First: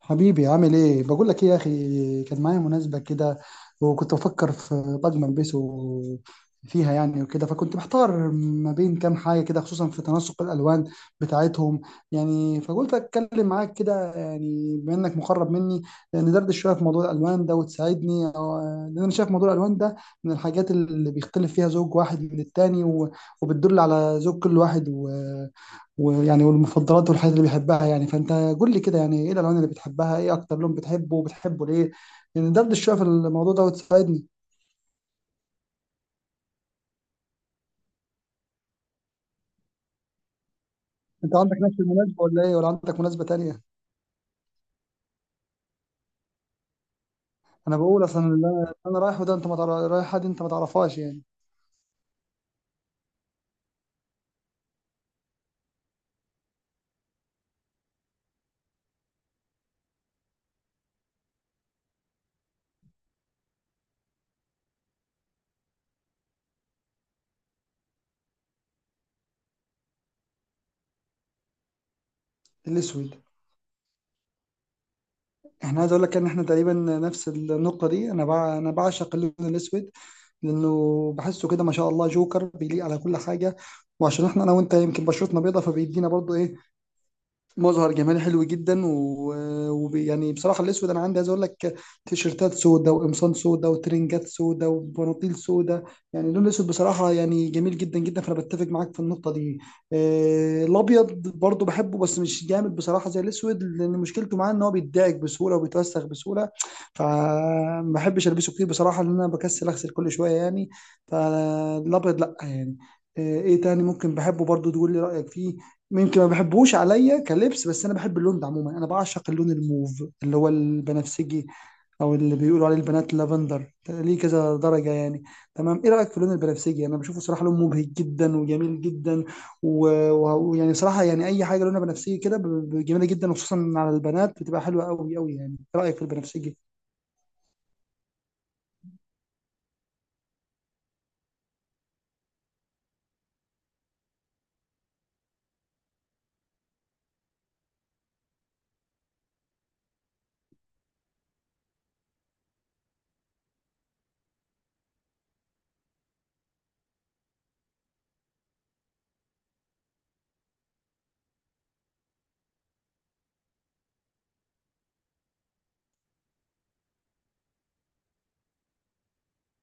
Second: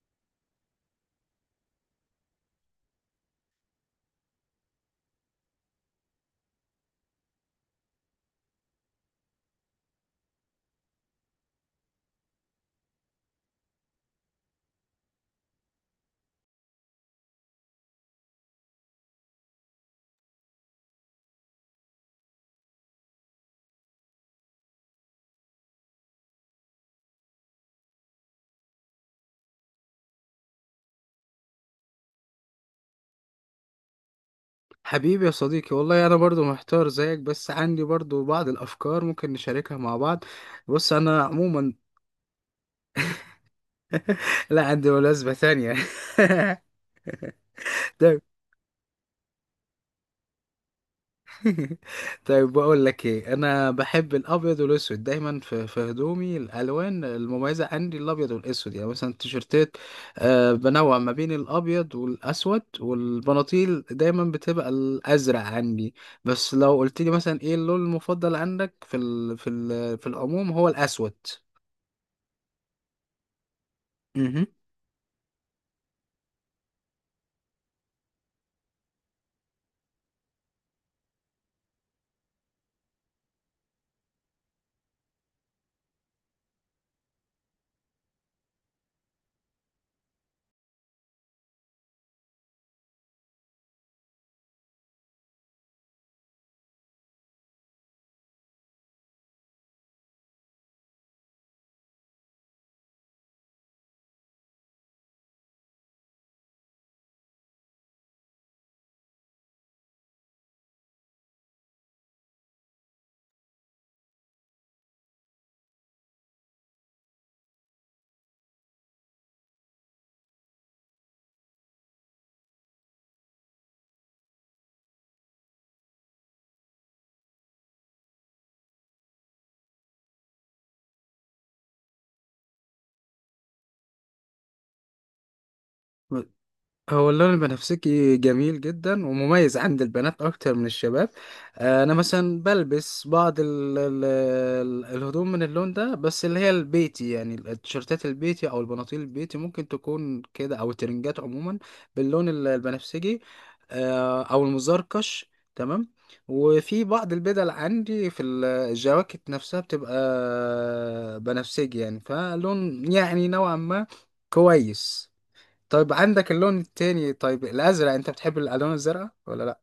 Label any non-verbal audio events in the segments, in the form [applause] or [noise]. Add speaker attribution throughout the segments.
Speaker 1: حبيبي، عامل ايه؟ بقول لك ايه يا اخي، كان معايا مناسبة كده وكنت بفكر في طقم البسه فيها يعني وكده، فكنت محتار ما بين كام حاجة كده، خصوصا في تناسق الالوان بتاعتهم. يعني فقلت اتكلم معاك كده، يعني بما انك مقرب مني، ندردش شوية في موضوع الالوان ده وتساعدني لان انا شايف موضوع الالوان ده من الحاجات اللي بيختلف فيها زوج واحد من التاني وبتدل على ذوق كل واحد ويعني والمفضلات والحاجات اللي بيحبها يعني. فانت قول لي كده، يعني ايه الالوان اللي بتحبها؟ ايه اكتر لون بتحبه وبتحبه ليه؟ يعني دردش شويه في الموضوع ده وتساعدني.
Speaker 2: حبيبي يا صديقي، والله انا برضو محتار زيك، بس عندي برضو بعض الافكار ممكن نشاركها مع بعض. بص انا
Speaker 1: انت عندك
Speaker 2: عموما
Speaker 1: نفس المناسبه ولا ايه؟ ولا عندك مناسبه تانية؟
Speaker 2: [laughs] لا، عندي مناسبة تانية.
Speaker 1: انا
Speaker 2: [laughs]
Speaker 1: بقول
Speaker 2: ده
Speaker 1: اصلا اللي أنا رايحه ده، انت ما تعرف، رايح حد انت ما تعرفهاش يعني.
Speaker 2: [laughs] طيب بقول لك ايه، انا بحب الابيض والاسود دايما في هدومي. الالوان المميزه عندي الابيض والاسود، يعني مثلا التيشيرتات بنوع ما بين الابيض والاسود، والبناطيل دايما بتبقى الازرق عندي. بس لو قلت لي مثلا ايه اللون المفضل عندك في في العموم، هو الاسود.
Speaker 1: الاسود،
Speaker 2: مهم.
Speaker 1: احنا عايز اقول لك ان احنا تقريبا نفس النقطه دي. انا بعشق اللون الاسود، لانه بحسه كده ما شاء الله جوكر بيليق على كل حاجه. وعشان احنا انا وانت يمكن بشرتنا بيضه، فبيدينا برضو ايه مظهر جمالي حلو جدا و- وبي يعني بصراحه الاسود انا عندي، عايز اقول لك، تيشيرتات سودا وقمصان سودا وترنجات سودا وبناطيل سودا. يعني اللون الاسود بصراحه يعني جميل جدا جدا، فانا بتفق معاك في النقطه دي. آه، الابيض برضو بحبه بس مش جامد بصراحه زي الاسود، لان مشكلته معاه ان هو بيتضايق بسهوله وبيتوسخ بسهوله، فما بحبش البسه كتير بصراحه، لان انا بكسل اغسل كل شويه يعني. فالابيض لا يعني. آه، ايه تاني ممكن بحبه برضو، تقول لي رايك فيه؟ يمكن ما بحبهوش عليا كلبس، بس انا بحب اللون ده عموما. انا بعشق اللون الموف اللي هو البنفسجي، او اللي بيقولوا عليه البنات لافندر، ليه كذا درجه يعني. تمام، ايه رايك في اللون البنفسجي؟ انا بشوفه صراحه لون مبهج جدا وجميل جدا ويعني صراحه، يعني اي حاجه لونها بنفسجي كده جميله جدا، وخصوصا على البنات بتبقى حلوه قوي قوي يعني. ايه رايك في البنفسجي؟
Speaker 2: هو اللون البنفسجي جميل جدا ومميز عند البنات اكتر من الشباب. انا مثلا بلبس بعض الهدوم من اللون ده، بس اللي هي البيتي، يعني التيشيرتات البيتي او البناطيل البيتي ممكن تكون كده، او الترنجات عموما باللون البنفسجي. او المزركش. تمام. وفي بعض البدل عندي في الجواكت نفسها بتبقى بنفسجي، يعني فلون يعني نوعا ما. كويس. طيب عندك اللون التاني، طيب الازرق، انت بتحب الالوان الزرقاء ولا لا؟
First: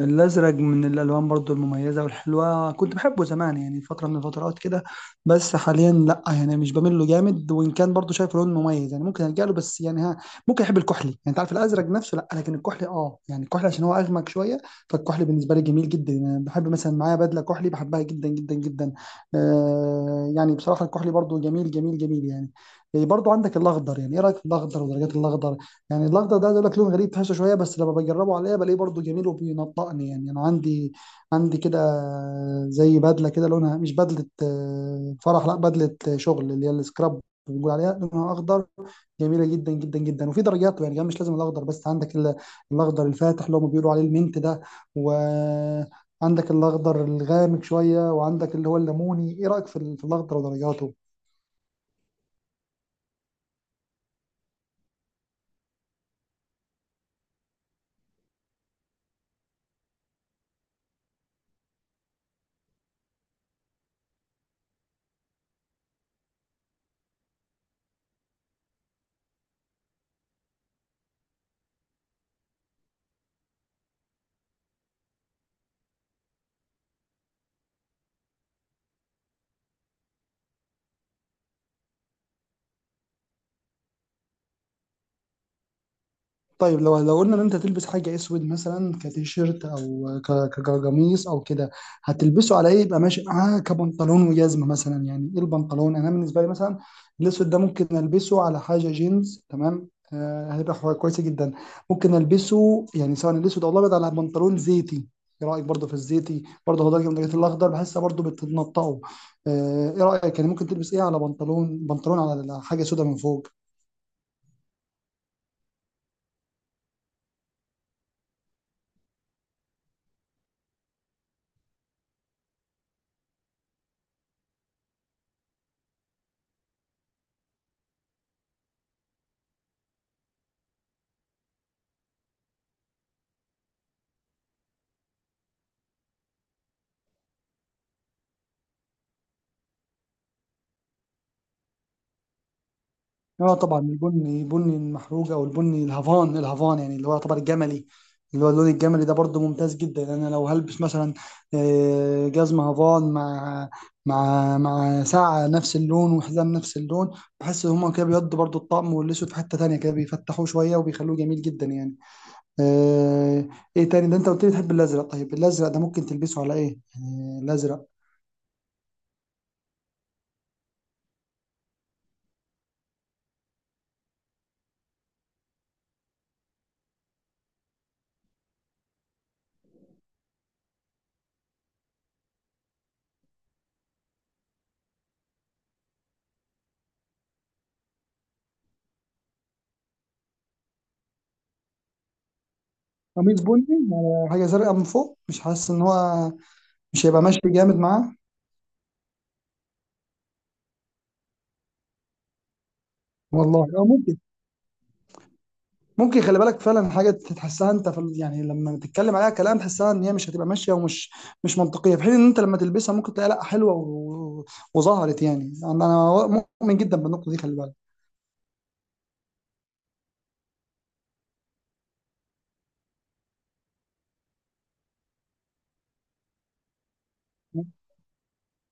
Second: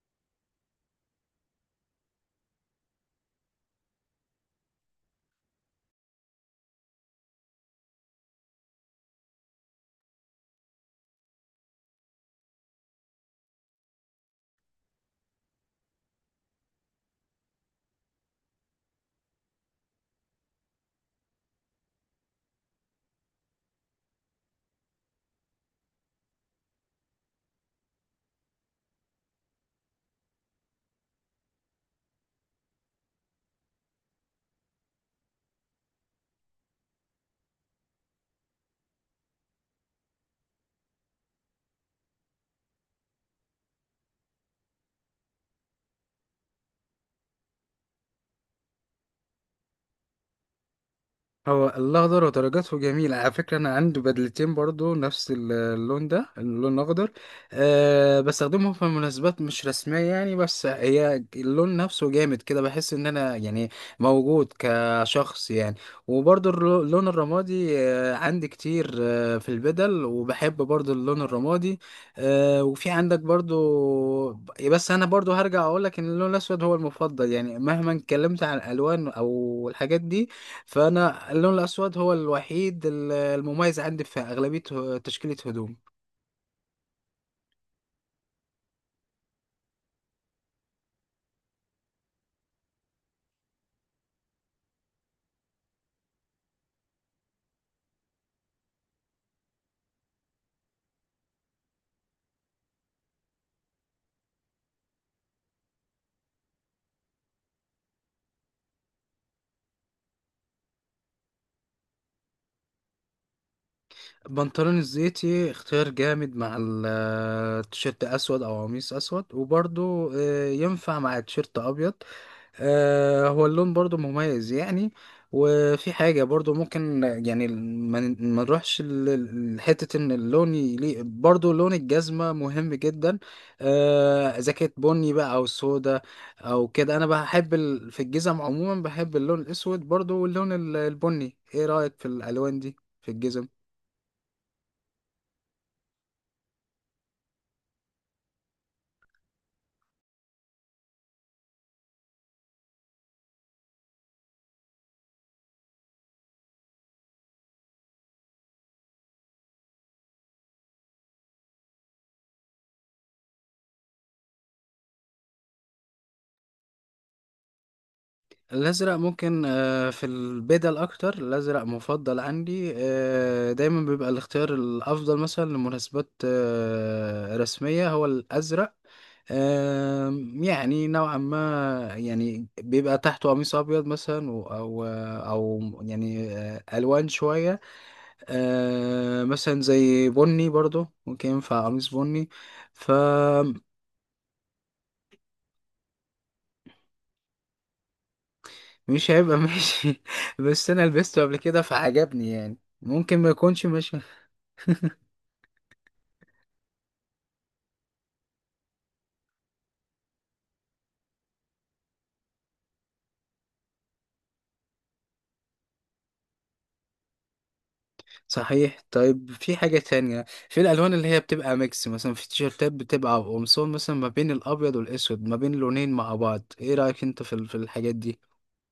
Speaker 1: الازرق من الالوان برضو المميزه والحلوه. كنت بحبه زمان يعني فتره من الفترات كده، بس حاليا لا يعني مش بميل له جامد، وان كان برضو شايف لون مميز يعني ممكن الجا له، بس يعني ها. ممكن احب الكحلي. يعني انت عارف، الازرق نفسه لا، لكن الكحلي اه يعني الكحلي، عشان هو اغمق شويه. فالكحلي بالنسبه لي جميل جدا. يعني بحب مثلا معايا بدله كحلي، بحبها جدا جدا جدا. آه يعني بصراحه الكحلي برضو جميل جميل جميل يعني. برضو عندك الاخضر. يعني ايه رايك في الاخضر ودرجات الاخضر؟ يعني الاخضر ده عايز اقول لك لون غريب تحسه شويه، بس لما بجربه عليا بلاقيه برضه جميل وبينطقني. يعني انا عندي كده، زي بدله كده لونها، مش بدله آه، فرح، لا، بدله آه، شغل، اللي هي السكراب، بنقول عليها لونها اخضر. جميله جدا جدا جدا. وفي درجاته يعني كمان، مش لازم الاخضر بس. عندك الاخضر الفاتح اللي هم بيقولوا عليه المنت ده، وعندك الاخضر الغامق شويه، وعندك اللي هو الليموني. ايه رايك في في الاخضر ودرجاته؟
Speaker 2: هو الاخضر ودرجاته جميله على فكره. انا عندي بدلتين برضو نفس اللون ده، اللون الاخضر. أه بستخدمهم في مناسبات مش رسميه يعني، بس هي اللون نفسه جامد كده، بحس ان انا يعني موجود كشخص يعني. وبرضو اللون الرمادي أه عندي كتير، أه في البدل، وبحب برضو اللون الرمادي. أه وفي عندك برضو. بس انا برضو هرجع اقولك ان اللون الاسود هو المفضل، يعني مهما اتكلمت عن الالوان او الحاجات دي، فانا اللون الاسود هو الوحيد المميز عندي في اغلبيه تشكيله هدوم.
Speaker 1: طيب، لو قلنا ان انت تلبس حاجه اسود، مثلا كتيشيرت او كقميص او كده، هتلبسه على ايه يبقى ماشي معاه كبنطلون وجزمه مثلا؟ يعني ايه البنطلون؟ انا بالنسبه لي مثلا الاسود ده ممكن البسه على حاجه جينز، تمام، هيبقى كويس جدا. ممكن البسه يعني سواء الاسود او الابيض على بنطلون زيتي. ايه رايك برضه في الزيتي؟ برضه هو درجه من درجات الاخضر بحسها، برضه بتنطقه. ايه رايك؟ يعني ممكن تلبس ايه على بنطلون على حاجه سودة من فوق؟
Speaker 2: البنطلون الزيتي اختيار جامد مع التيشيرت اسود او قميص اسود، وبرضه ينفع مع تيشيرت ابيض. هو اللون برضو مميز يعني. وفي حاجة برضو ممكن يعني ما نروحش لحتة ان اللون يليق، برضو لون الجزمة مهم جدا. اذا كانت بني بقى او سودا او كده. انا بحب في الجزم عموما بحب اللون الاسود برضو واللون البني. ايه رأيك في الالوان دي في الجزم؟
Speaker 1: اه طبعا، البني، البني المحروق او البني الهافان، الهافان يعني اللي هو يعتبر الجملي، اللي هو اللون الجملي ده، برضو ممتاز جدا. انا لو هلبس مثلا آه، جزمه هافان مع مع ساعه نفس اللون وحزام نفس اللون، بحس ان هما كده بيودوا برضو الطقم، والاسود في حته تانية كده بيفتحوه شويه وبيخلوه جميل جدا يعني. آه، ايه تاني ده؟ انت قلت لي تحب الازرق. طيب الازرق ده ممكن تلبسه على ايه؟ آه، الازرق
Speaker 2: الأزرق ممكن، في البدل أكتر الأزرق مفضل عندي. دايما بيبقى الاختيار الأفضل مثلا لمناسبات رسمية هو الأزرق. يعني نوعا ما يعني بيبقى تحته قميص أبيض مثلا، و- أو أو يعني ألوان شوية. مثلا زي بني، برضو ممكن ينفع قميص بني.
Speaker 1: قميص
Speaker 2: فمش
Speaker 1: بني على حاجه زرقاء من فوق؟ مش حاسس ان هو مش هيبقى ماشي جامد معاه.
Speaker 2: هيبقى ماشي. [laughs] بس أنا لبسته قبل كده فعجبني، يعني ممكن ما
Speaker 1: والله
Speaker 2: يكونش
Speaker 1: اه
Speaker 2: ماشي.
Speaker 1: ممكن، ممكن. خلي بالك، فعلا حاجه تحسها انت يعني لما تتكلم عليها كلام تحسها ان هي مش هتبقى ماشيه ومش مش منطقيه، في حين ان انت لما تلبسها ممكن تلاقي لا حلوه وظهرت يعني. انا مؤمن جدا بالنقطه دي، خلي بالك.
Speaker 2: صحيح. طيب في حاجة تانية في الألوان اللي هي بتبقى ميكس، مثلا في تيشيرتات بتبقى قمصان مثلا ما بين الأبيض والأسود، ما بين لونين مع بعض، إيه رأيك أنت في الحاجات دي؟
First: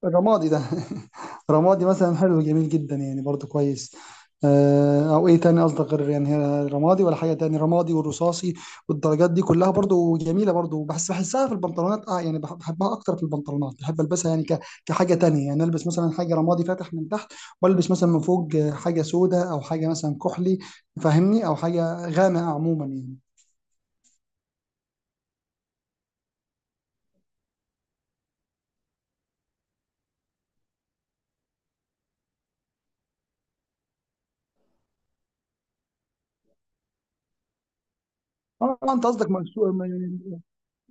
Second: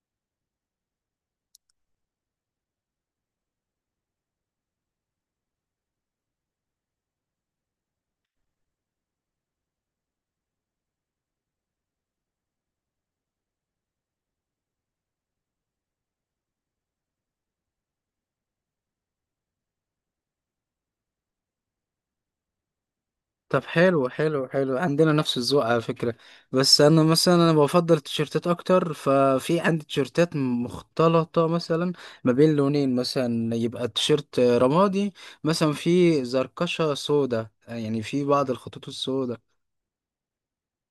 Speaker 1: الرمادي ده [laughs] رمادي مثلا حلو، جميل جدا يعني، برضو كويس. آه، او ايه تاني قصدك غير يعني هي رمادي؟ ولا حاجه تاني، رمادي والرصاصي والدرجات دي كلها برضو جميله. برضو بحسها في البنطلونات، اه يعني بحبها اكتر في البنطلونات، بحب البسها يعني كحاجه تانية. يعني البس مثلا حاجه رمادي فاتح من تحت، والبس مثلا من فوق آه، حاجه سوداء او حاجه مثلا كحلي، فاهمني، او حاجه غامقه عموما يعني.
Speaker 2: طب حلو، حلو حلو، عندنا نفس الذوق على فكرة. بس أنا مثلا، أنا بفضل التيشيرتات أكتر، ففي عندي تيشيرتات مختلطة مثلا ما بين لونين، مثلا يبقى التيشيرت رمادي مثلا في زركشة سودا، يعني في بعض
Speaker 1: اه
Speaker 2: الخطوط
Speaker 1: انت قصدك
Speaker 2: السودا.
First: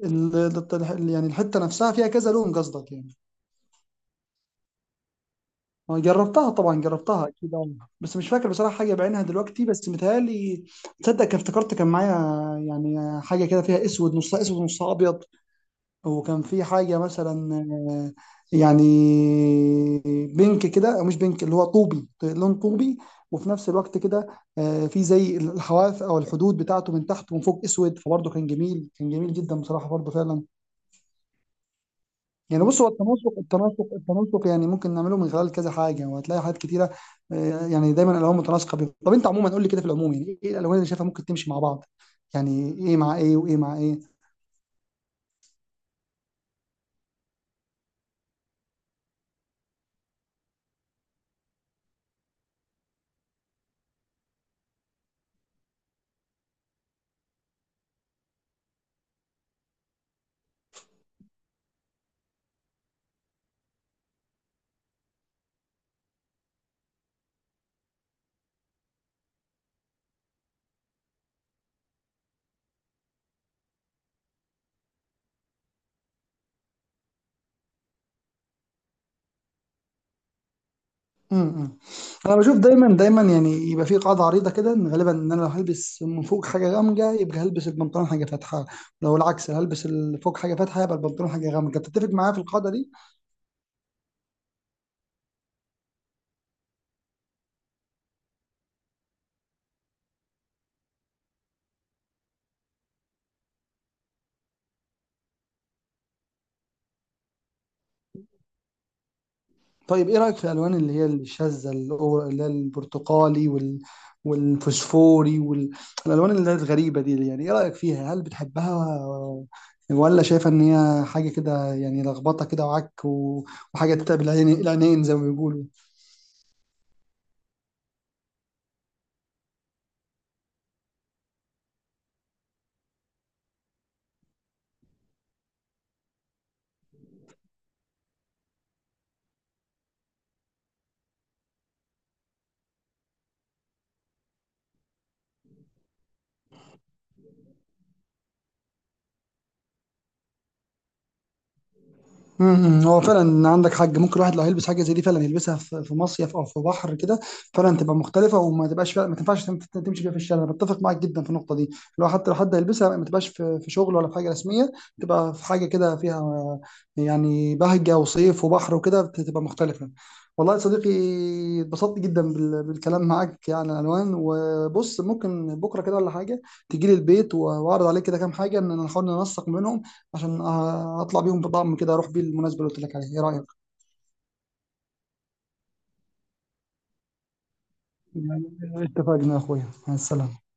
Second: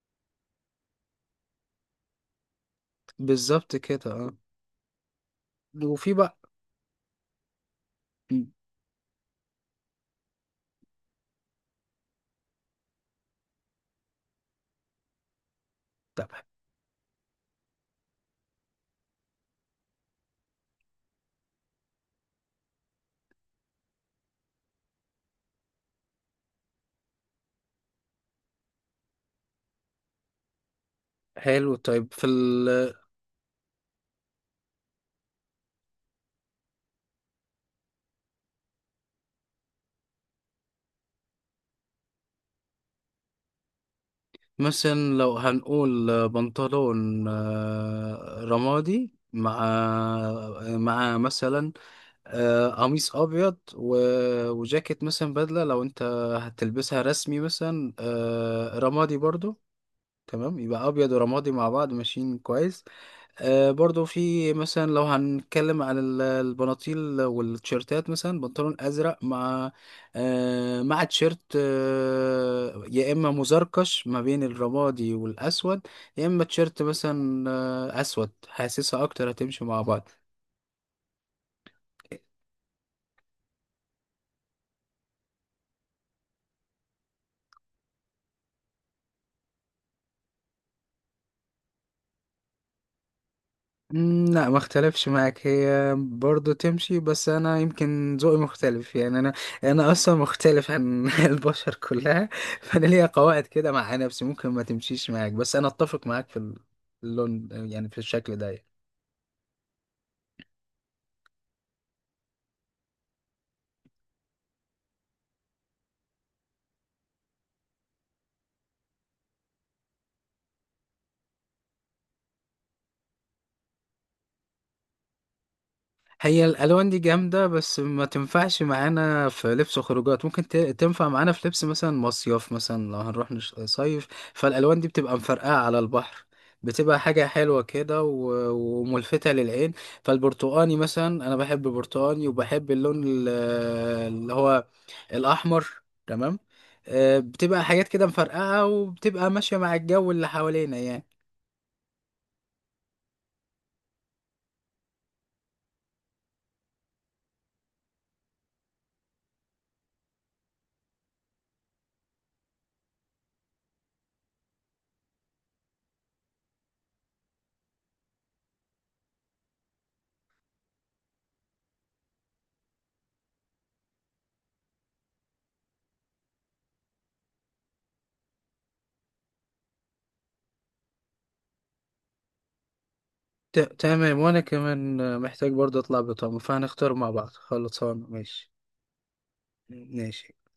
Speaker 1: يعني الحته نفسها فيها كذا لون قصدك يعني؟
Speaker 2: بالظبط كده، اه.
Speaker 1: أه،
Speaker 2: وفي بقى
Speaker 1: جربتها طبعا، جربتها اكيد أه. بس مش فاكر بصراحه حاجه بعينها دلوقتي، بس متهيألي تصدق كان افتكرت، كان معايا يعني حاجه كده فيها اسود، نصها اسود نصها ابيض،
Speaker 2: طب
Speaker 1: وكان في حاجه مثلا آه، يعني بينك كده، أو مش بينك، اللي هو طوبي، لون طوبي، وفي نفس الوقت كده آه، في زي الحواف او الحدود بتاعته من تحت ومن فوق اسود، فبرضه كان جميل، كان جميل جدا بصراحه برضه فعلا.
Speaker 2: حلو طيب في
Speaker 1: يعني بص، هو
Speaker 2: ال...
Speaker 1: التناسق، التناسق التناسق، يعني ممكن نعمله من خلال كذا حاجه، وهتلاقي حاجات كتيره. آه، يعني دايما الالوان متناسقه، طب انت عموما قول لي كده في العموم، يعني ايه الالوان اللي شايفها ممكن تمشي مع بعض؟ يعني ايه مع ايه وايه مع ايه؟
Speaker 2: مثلا لو هنقول بنطلون رمادي مع مع مثلا قميص ابيض و... وجاكيت مثلا بدله لو انت هتلبسها رسمي، مثلا رمادي برضو. تمام يبقى ابيض ورمادي مع بعض ماشيين كويس. برضو في مثلا لو هنتكلم على البناطيل والتيشيرتات، مثلا بنطلون ازرق مع مع تيشيرت يا اما مزركش ما بين الرمادي والاسود، يا اما تيشيرت مثلا اسود، حاسسها اكتر هتمشي مع بعض.
Speaker 1: امم انا بشوف دايما دايما يعني، يبقى في قاعده عريضه كده، ان غالبا، ان انا لو هلبس من فوق حاجه غامقه يبقى هلبس البنطلون حاجه فاتحه، لو العكس هلبس فوق حاجه فاتحه يبقى البنطلون حاجه غامقه. بتتفق معايا في القاعده دي؟
Speaker 2: لا، ما اختلفش معاك، هي برضه تمشي، بس انا يمكن ذوقي مختلف يعني. انا اصلا مختلف عن [laughs] البشر كلها، فانا ليا قواعد كده مع نفسي ممكن ما تمشيش معاك، بس انا اتفق معاك في اللون يعني في الشكل ده يعني.
Speaker 1: طيب، ايه رأيك في الالوان اللي هي الشاذة، اللي هي البرتقالي وال... والفوسفوري والالوان اللي هي الغريبة دي؟ يعني ايه رأيك فيها؟ هل بتحبها ولا شايفة ان هي حاجة كده يعني لخبطة كده وعك و... وحاجة تتعب العين العينين زي ما بيقولوا؟
Speaker 2: هي الالوان دي جامده، بس ما تنفعش معانا في لبس خروجات، ممكن تنفع معانا في لبس مثلا مصيف، مثلا لو هنروح صيف، فالالوان دي بتبقى مفرقعه على البحر، بتبقى حاجه حلوه كده و- وملفته للعين. فالبرتقاني مثلا انا بحب برتقاني، وبحب اللون اللي هو الاحمر. تمام. بتبقى حاجات كده مفرقعه وبتبقى ماشيه مع الجو اللي حوالينا يعني.
Speaker 1: هو فعلا عندك حاج، ممكن الواحد لو هيلبس حاجه زي دي فعلا يلبسها في مصيف او في بحر كده، فعلا تبقى مختلفه وما تبقاش، فعلا ما تنفعش تمشي بيها في الشارع. انا بتفق معاك جدا في النقطه دي. لو حتى لو حد هيلبسها ما تبقاش في شغل ولا في حاجه رسميه، تبقى في حاجه كده فيها يعني بهجه وصيف وبحر وكده تبقى مختلفه. والله يا صديقي اتبسطت جدا بالكلام معاك عن الالوان. وبص، ممكن بكره كده ولا حاجه تجي لي البيت، واعرض عليك كده كام حاجه ان نحاول ننسق منهم، عشان آه، اطلع بيهم بطعم كده اروح بيه المناسبة اللي قلت لك عليها. ايه رأيك؟
Speaker 2: تمام، وانا كمان محتاج برضه اطلع بطعم، فهنختار مع بعض، خلصان ماشي.
Speaker 1: اتفقنا يا اخويا، مع
Speaker 2: ماشي.
Speaker 1: السلامة.